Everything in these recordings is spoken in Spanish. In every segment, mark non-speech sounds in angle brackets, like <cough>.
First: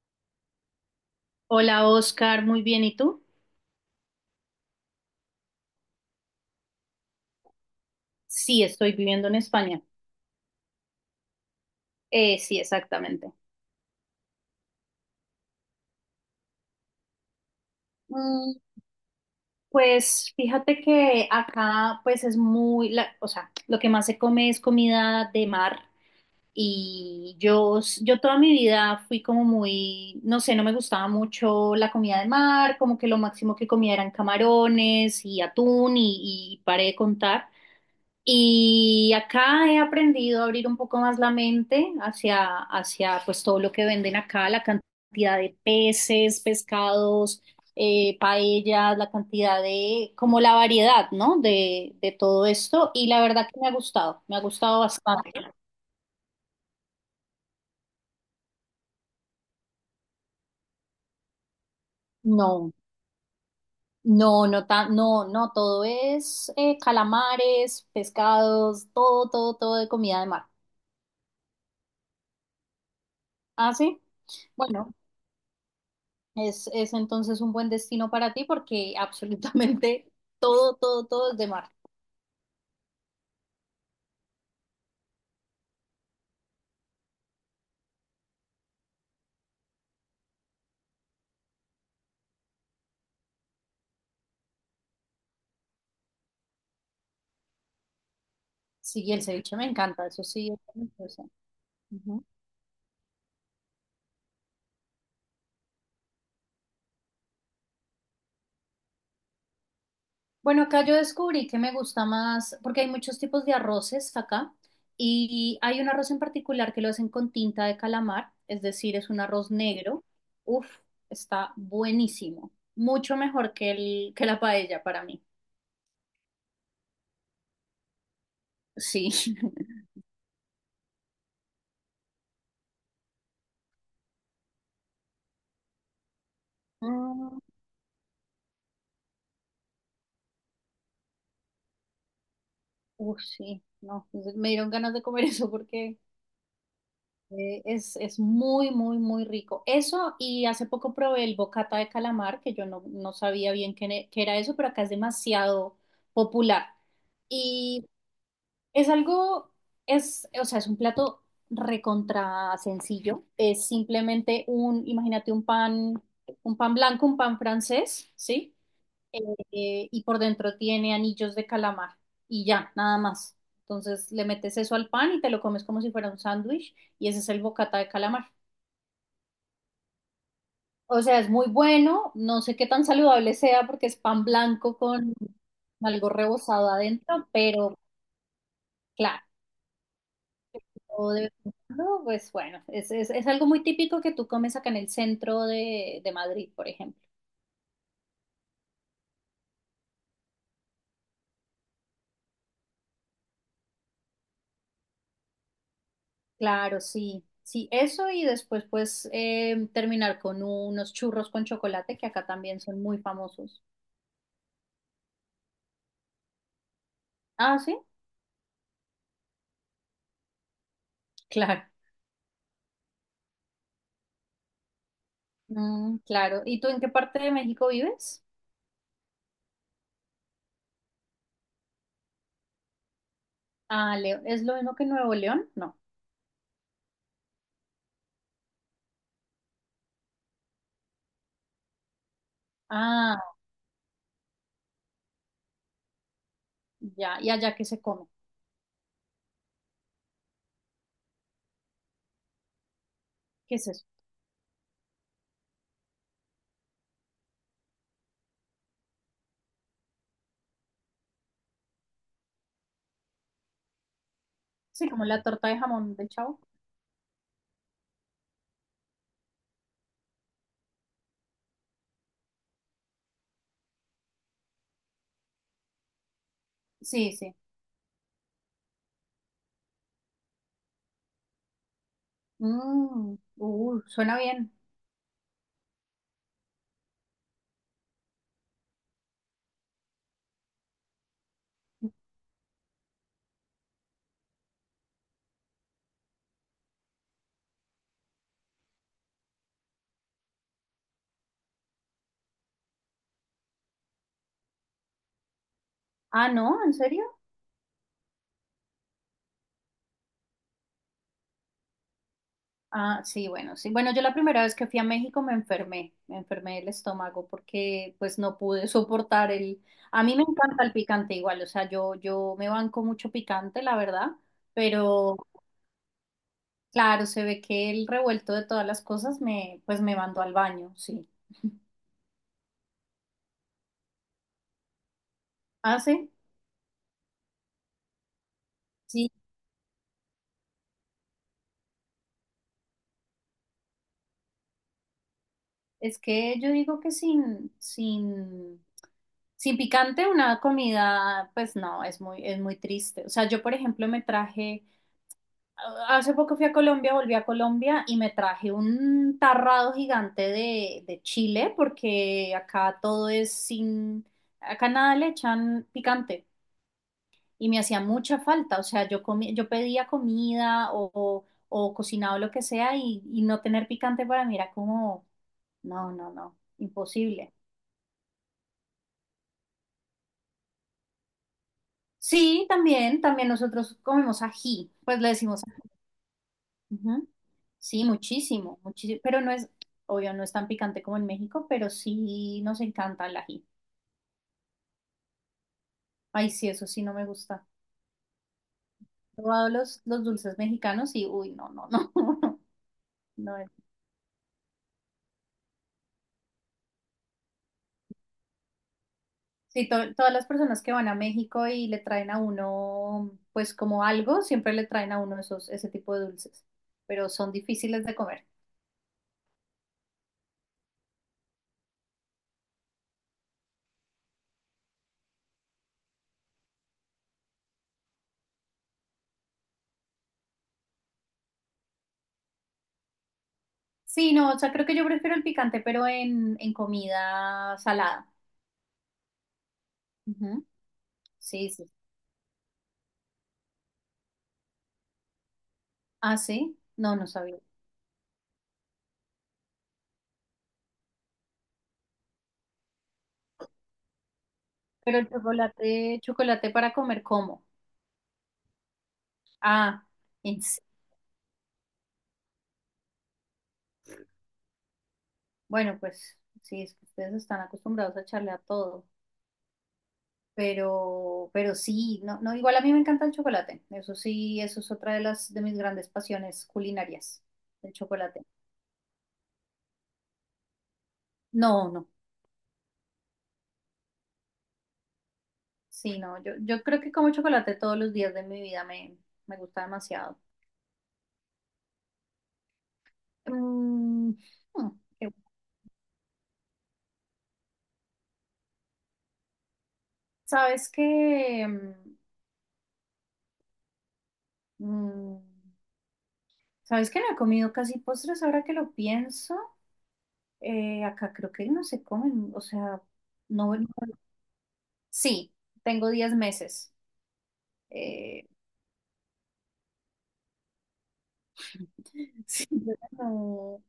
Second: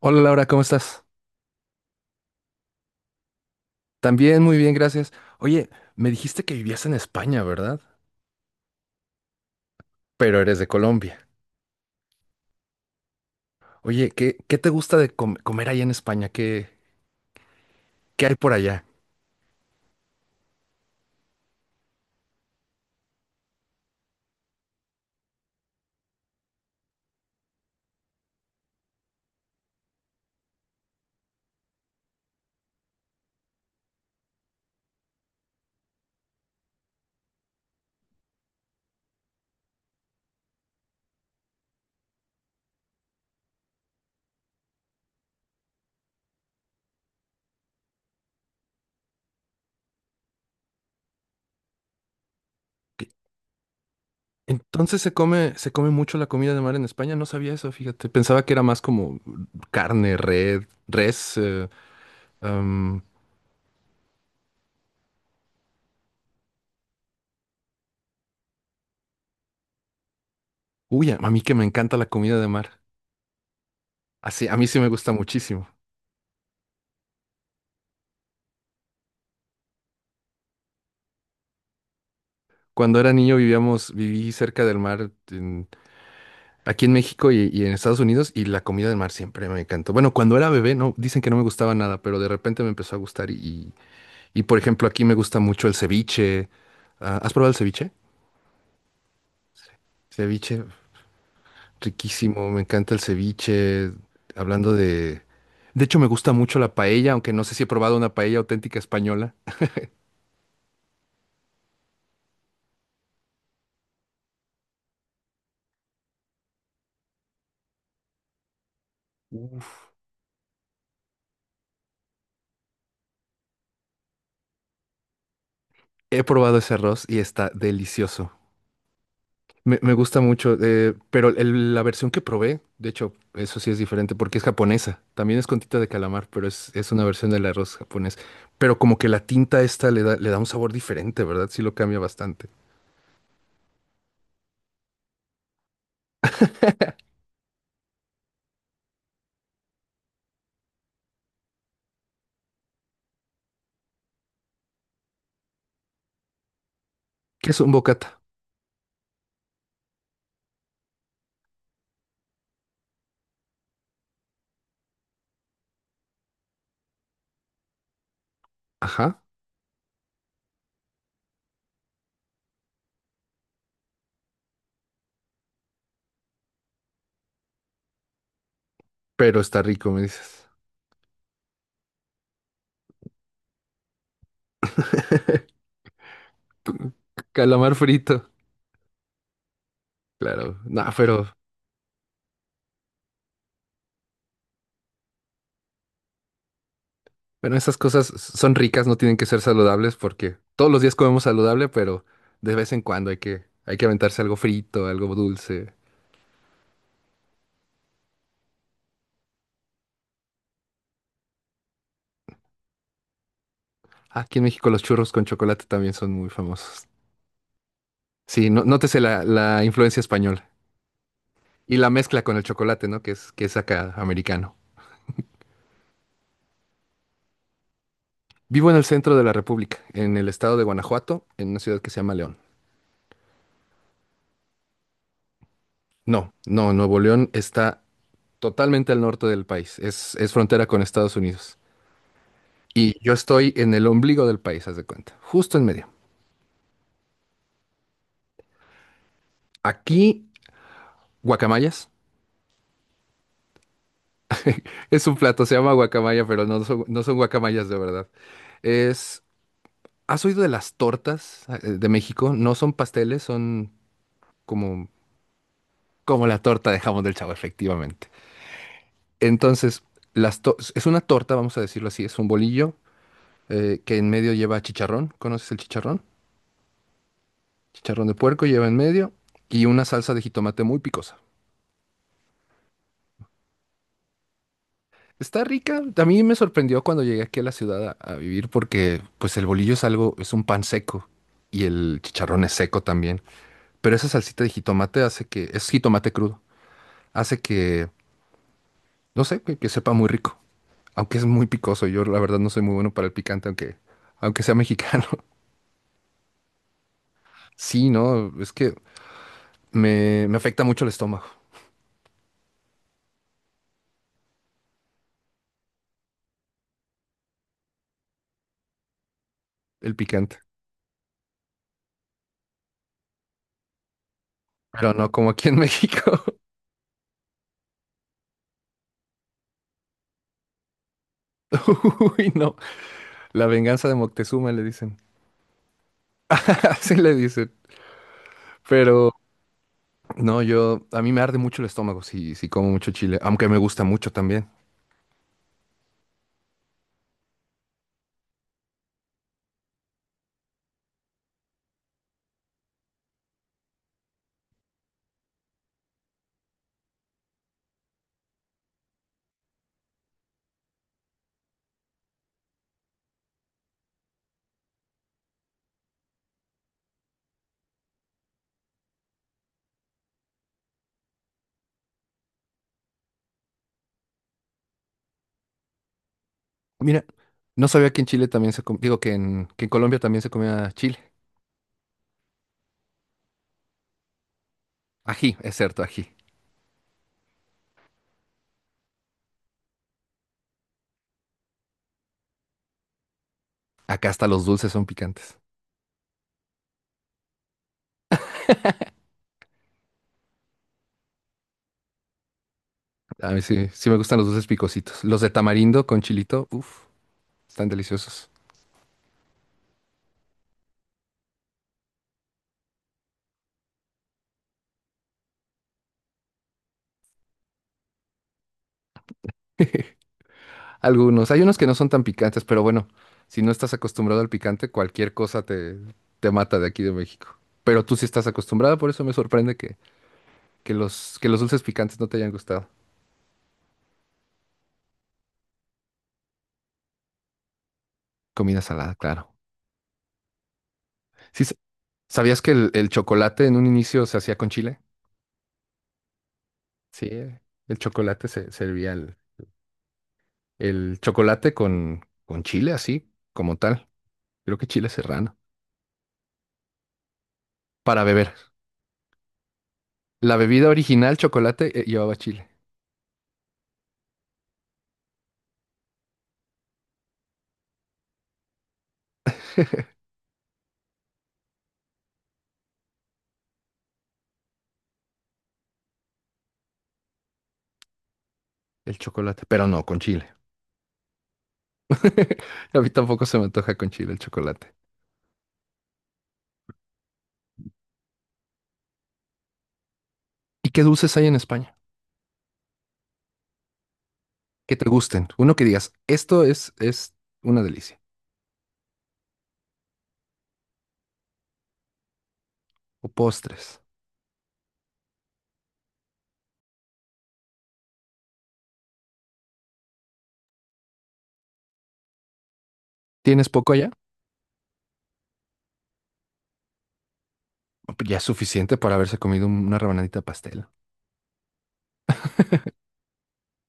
Hola Laura, ¿cómo estás? Hola Oscar, muy bien. ¿Y tú? También muy bien, gracias. Oye, me dijiste que vivías en España, ¿verdad? Sí, estoy viviendo en España. Pero eres de Colombia. Sí, exactamente. Oye, ¿qué te gusta de comer allá en España? ¿Qué, qué hay por Mm, allá? pues fíjate que acá pues es muy, o sea, lo que más se come es comida de mar y yo, yo toda mi vida fui como muy, no sé, no me gustaba mucho la comida de mar, como que lo máximo que comía eran camarones y atún y paré de contar. Y acá he aprendido a abrir un poco más la mente hacia pues todo lo que venden acá, la cantidad de peces, pescados, paellas, la cantidad de, como la variedad, ¿no? De todo esto. Y ¿Qué- la verdad que me ha gustado entonces bastante. Se come mucho la comida de mar en España. No sabía eso, fíjate. Pensaba que era más como carne, red, res. No, am, no, no, tan, no, no, todo es calamares, pescados, todo, todo, todo de comida de mar. Uy, a mí que me encanta la comida de mar. ¿Ah, sí? Así, a mí sí me Bueno. gusta muchísimo. Es entonces un buen destino para ti porque <laughs> absolutamente todo, todo, todo es de mar. Cuando era niño vivíamos, viví cerca del mar aquí en México y en Estados Unidos, y la comida de mar siempre me encantó. Bueno, cuando era bebé, no, dicen que no me gustaba nada, pero de repente me empezó a gustar y por ejemplo, aquí me gusta mucho el ceviche. Ah, ¿has probado el ceviche? Sí, y el ceviche me encanta, eso sí. Es Ceviche, delicioso. Ujú. riquísimo, me encanta el ceviche. Hablando de... De hecho, me gusta mucho la paella, aunque no sé si he probado una paella auténtica española. Bueno, acá yo descubrí que me gusta más, porque hay muchos tipos de arroces acá, y hay un arroz en particular que lo hacen con tinta de calamar, es decir, es un arroz Uf. negro. Uf, está buenísimo, mucho mejor que la paella para mí. He probado ese arroz y está delicioso. Sí. Me, <laughs> me gusta mucho, pero la versión que probé, de hecho, eso sí es diferente porque es japonesa. También es con tinta de calamar, pero es una versión Mm, del arroz japonés. Pero como que la tinta esta le da un sabor diferente, ¿verdad? Sí lo cambia bastante. Uf, sí, no, me dieron ganas de comer eso porque... Es muy, muy, muy rico. Eso, y hace poco probé el bocata de calamar, que yo no, no sabía bien qué, qué era eso, pero acá es demasiado popular. ¿Qué es un Y bocata? es algo, es, o sea, es un plato recontra sencillo. Es simplemente un, imagínate un pan blanco, un pan francés, ¿sí? eh, Ajá, y por dentro tiene anillos de calamar y ya, nada más. Entonces le metes eso al pan y te lo comes como si fuera un sándwich y ese es el bocata de calamar. pero está rico, me dices. O sea, es muy bueno, no sé qué tan saludable sea porque es pan blanco con algo rebozado adentro, Calamar pero frito, claro, claro. No, o de pero vez en cuando, pues bueno, es algo muy típico que tú comes acá en el centro de Madrid, por ejemplo. bueno, esas cosas son ricas, no tienen que ser saludables porque todos los días comemos saludable, pero de vez en cuando hay que aventarse algo frito, algo dulce. Claro, sí, sí, eso y después pues terminar con unos churros con chocolate que acá también son muy famosos. Aquí en México los churros con chocolate también son muy famosos. Ah, sí, Sí, no, nótese la influencia española claro, y la mezcla con el chocolate, ¿no? Que es acá americano. Claro. ¿Y tú en qué parte de México vives? Vivo en el centro de la República, en el estado de Guanajuato, en una ciudad que se llama León. Ah, Leo, ¿es lo mismo que Nuevo León? No. No, no, Nuevo León está totalmente al norte del país, es frontera con Estados Unidos. Y yo Ah, estoy en el ombligo del país, haz de cuenta, justo en medio. ya, ¿y allá qué se come? Aquí, guacamayas. ¿Qué es eso? Es un plato, se llama guacamaya, pero no son, no son guacamayas de verdad. Es... ¿Has oído de las tortas ah, de México? No son pasteles, son Sí, como, como la torta de jamón del como Chavo. la torta de jamón del Chavo, efectivamente. Entonces, las es una torta, vamos a decirlo así, es un bolillo que en medio lleva chicharrón. ¿Conoces el chicharrón? Sí, sí. Chicharrón de puerco lleva en medio y una salsa de jitomate muy picosa. Uh, suena bien. Está rica. A mí me sorprendió cuando llegué aquí a la ciudad a vivir porque pues el bolillo es algo, es un pan seco y el chicharrón es seco también. Pero esa salsita de jitomate hace que, es jitomate crudo, hace que... No sé, que sepa muy rico, aunque es muy picoso. Yo la verdad no soy muy bueno para el picante, aunque, aunque sea mexicano. <laughs> Ah, no, ¿en serio? Sí, no, es que me afecta mucho el estómago, Ah, sí, bueno, sí. Bueno, yo la primera vez que fui a México me enfermé del estómago porque pues no pude <laughs> soportar el... el A mí me picante. encanta el picante igual, o sea, yo me banco mucho picante, la verdad, Pero no pero como aquí en México. claro, se ve que el revuelto de todas las cosas me, pues me mandó al baño, sí. <laughs> Uy, no. La venganza de Moctezuma le dicen. Ah, sí, <laughs> Así le dicen. sí. Pero no, yo, a mí me arde mucho el estómago si, si como mucho chile, aunque me gusta mucho también. Es que yo digo que sin, sin, sin picante una comida, pues no, es muy triste. O sea, yo por ejemplo me traje... Hace poco fui a Colombia, volví a Colombia y me traje un tarrado gigante de chile porque acá todo es sin, acá nada le echan picante y me hacía mucha falta, o sea, yo pedía comida o, cocinado lo que sea y no tener picante para mí era como, no, no, no, Mira, imposible. no sabía que en Chile también se, digo que en Colombia también se comía chile. Sí, también, también nosotros comemos ají, pues le Ají, decimos es cierto, ají. Ujú. Sí, muchísimo, muchísimo, pero no es, obvio, no es tan picante como en México, pero sí nos encanta el ají. Acá hasta los dulces son picantes. Ay, sí, eso sí no me gusta. He probado los dulces mexicanos y, uy, no, no, no, <laughs> A no mí es. sí, sí me gustan los dulces picositos. Los de tamarindo con chilito, uff, están deliciosos. Sí, todas las personas que van a México y le traen a uno, pues como algo, siempre le traen a uno esos, ese tipo de dulces, pero son difíciles de comer. <laughs> Algunos, hay unos que no son tan picantes, pero bueno, si no estás acostumbrado al picante, cualquier cosa te, te mata de aquí de México. Pero tú sí estás acostumbrada, por eso me sorprende que los dulces picantes no te hayan gustado. Sí, no, o sea, creo que yo prefiero el picante, pero en comida salada. Comida salada, claro. Ujú. Sí, Sí, sí. ¿sabías que el chocolate en un inicio se hacía con chile? Ah, sí, no, no Sí, sabía. el chocolate se servía el chocolate con chile, así como tal. Creo que chile Pero el serrano. chocolate, chocolate para comer, ¿cómo? Para beber. Ah, La en se- bebida original, chocolate, llevaba chile. bueno, pues sí, es que ustedes están acostumbrados a echarle a todo, pero sí, no, no, igual a mí me encanta el chocolate, eso sí, eso es otra de las de mis grandes pasiones culinarias, el chocolate. El chocolate, pero no con chile. No, no, <laughs> A mí tampoco se me antoja con chile el chocolate. sí, no, yo creo que como chocolate todos los días de mi vida me, me gusta demasiado. ¿Y qué dulces hay en España? Mm, hmm, Que te qué- gusten. bu- Uno que digas, esto es una delicia. ¿sabes que O postres. ¿Sabes que no he comido casi postres ahora que lo pienso? Acá creo que no se comen, o sea, ¿Tienes no. poco allá? Sí, tengo 10 meses. Ya es Eh, suficiente para haberse comido una rebanadita de pastel. <laughs> Sí.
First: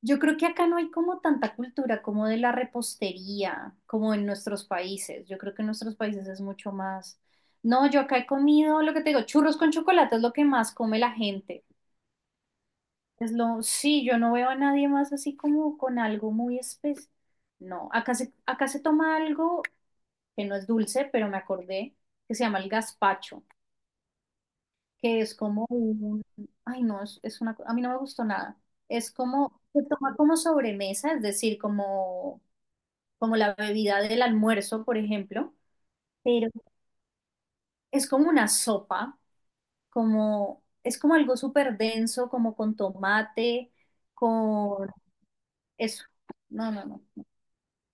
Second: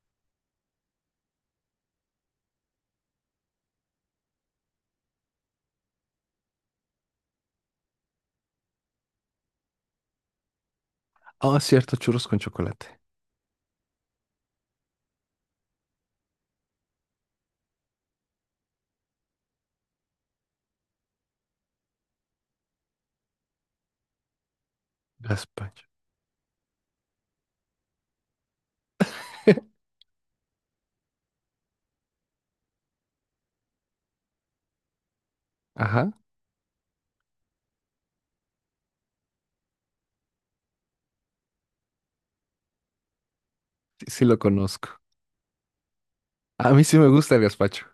Yo creo que acá no hay como tanta cultura como de la repostería, como en nuestros países. Yo creo que en nuestros países es mucho más. No, yo acá he comido lo que te digo, churros con chocolate es lo que más come la Ah, gente. cierto, churros con chocolate. Es lo, sí, yo no veo a nadie más así como con algo muy especial. No, acá se toma algo que no es dulce, pero me acordé que se llama el gazpacho. Que es como Gazpacho. un, ay no, es una, a mí no me gustó nada. Es como, se <laughs> toma como sobremesa, es decir, como, como la bebida del almuerzo, por ejemplo, Ajá, pero es como una sopa, como, es como algo súper denso, como con tomate, sí, sí lo conozco. con eso. No, A mí no, sí no. me gusta el gazpacho.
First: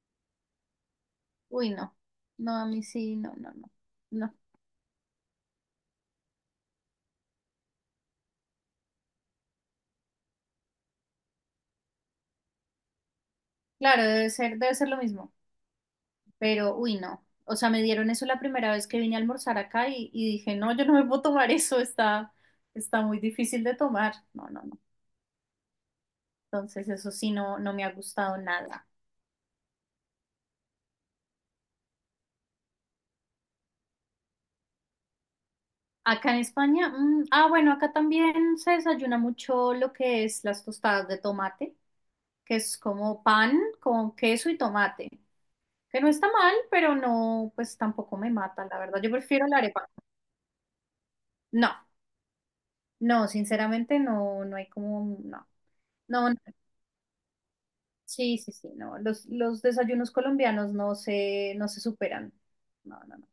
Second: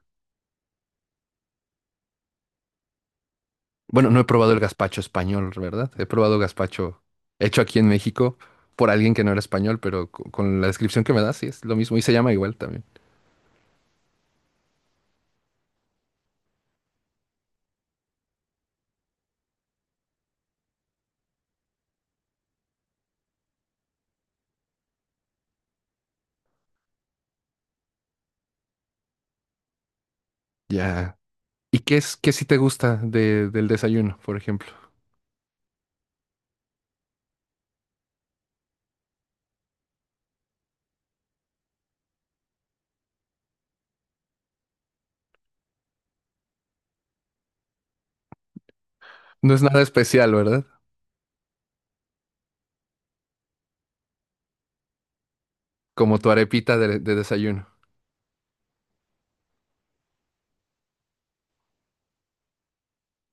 Uy, no. No, a mí sí, no, no, no. Bueno, no he No. probado el gazpacho español, ¿verdad? He probado gazpacho hecho aquí en México por alguien que no era español, pero con la descripción que me das, sí es lo mismo y se llama igual también. Claro, debe ser lo mismo. Pero, uy, no. O sea, me dieron eso la primera vez que vine a almorzar acá y dije, no, yo no me puedo tomar eso, está, está muy difícil de tomar. No, no, no. Entonces, eso sí, no, no me ha gustado nada. Ya. ¿Y qué es, qué sí te gusta del desayuno, por ejemplo? Acá en España, bueno, acá también se desayuna mucho lo que es las tostadas de tomate, que es como pan con queso y tomate, que no está mal, pero no, pues tampoco me mata, la verdad. Yo prefiero No la es nada arepa. especial, ¿verdad? No, no, sinceramente no, no hay como, no. Como No, tu no. arepita de desayuno. Sí, sí, sí, no. Los desayunos colombianos no se, no se superan. No, no, no.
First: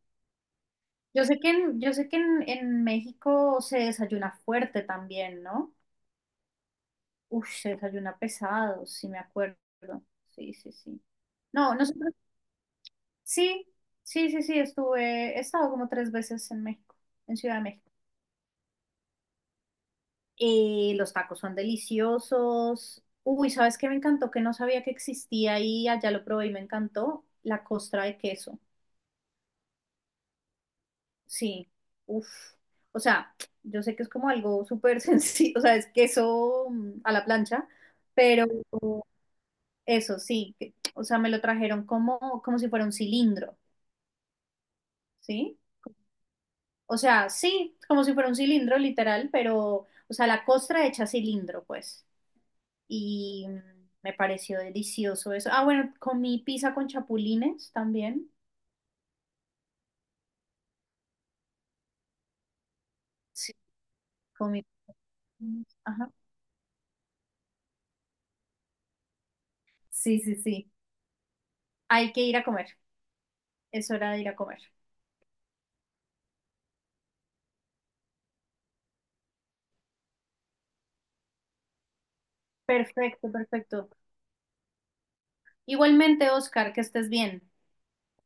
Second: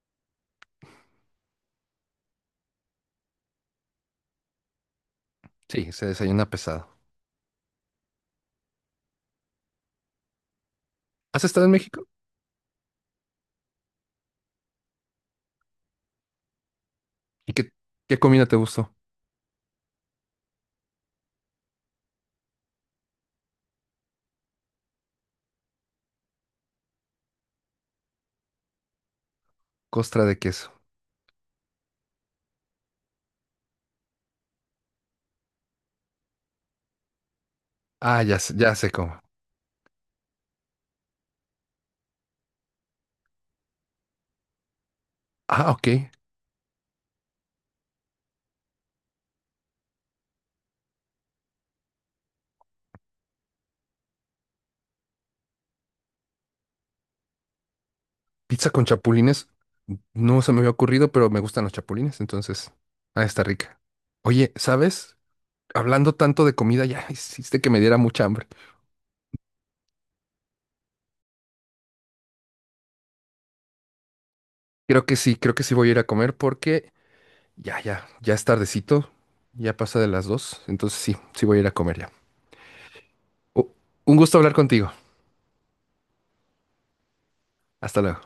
Yo sé que en, yo sé que en México se desayuna fuerte también, ¿no? Sí, se desayuna pesado. Uf, se desayuna pesado, sí me acuerdo. Sí, sí, sí. ¿Has estado en No, México? nosotros, sí, sí, sí, sí, estuve, he estado como 3 veces en México, en ¿Y Ciudad de qué, México. qué comida te gustó? Los tacos son deliciosos. Uy, ¿sabes qué me encantó? Que no sabía que existía y allá lo probé y me encantó. La costra de queso. Costra de queso. Sí, uff. O sea, yo sé que es como algo súper <laughs> sencillo, o sea, es queso a la plancha, Ah, ya, pero ya sé cómo. eso sí, o sea, me lo trajeron como, como si fuera un cilindro, ¿sí? Ah, ok. O sea, sí, como si fuera un cilindro literal, pero, o sea, la costra hecha cilindro, pues. Y mm, Me pareció delicioso eso. Ah, bueno, comí pizza con chapulines también. Pizza con chapulines, no se me había ocurrido, pero me gustan los chapulines, entonces, ah, está Sí, rica. Oye, comí. ¿sabes? Ajá. Hablando tanto de comida, ya <laughs> hiciste que me diera mucha hambre. Sí, sí, sí. Hay que ir a comer. Es hora de ir a comer. Creo que sí voy a ir a comer porque ya, ya, ya es tardecito, ya pasa de las 2, entonces sí, sí voy a ir a comer ya. Perfecto, U- perfecto. un gusto hablar contigo. Igualmente, Oscar, que estés bien. Hasta luego.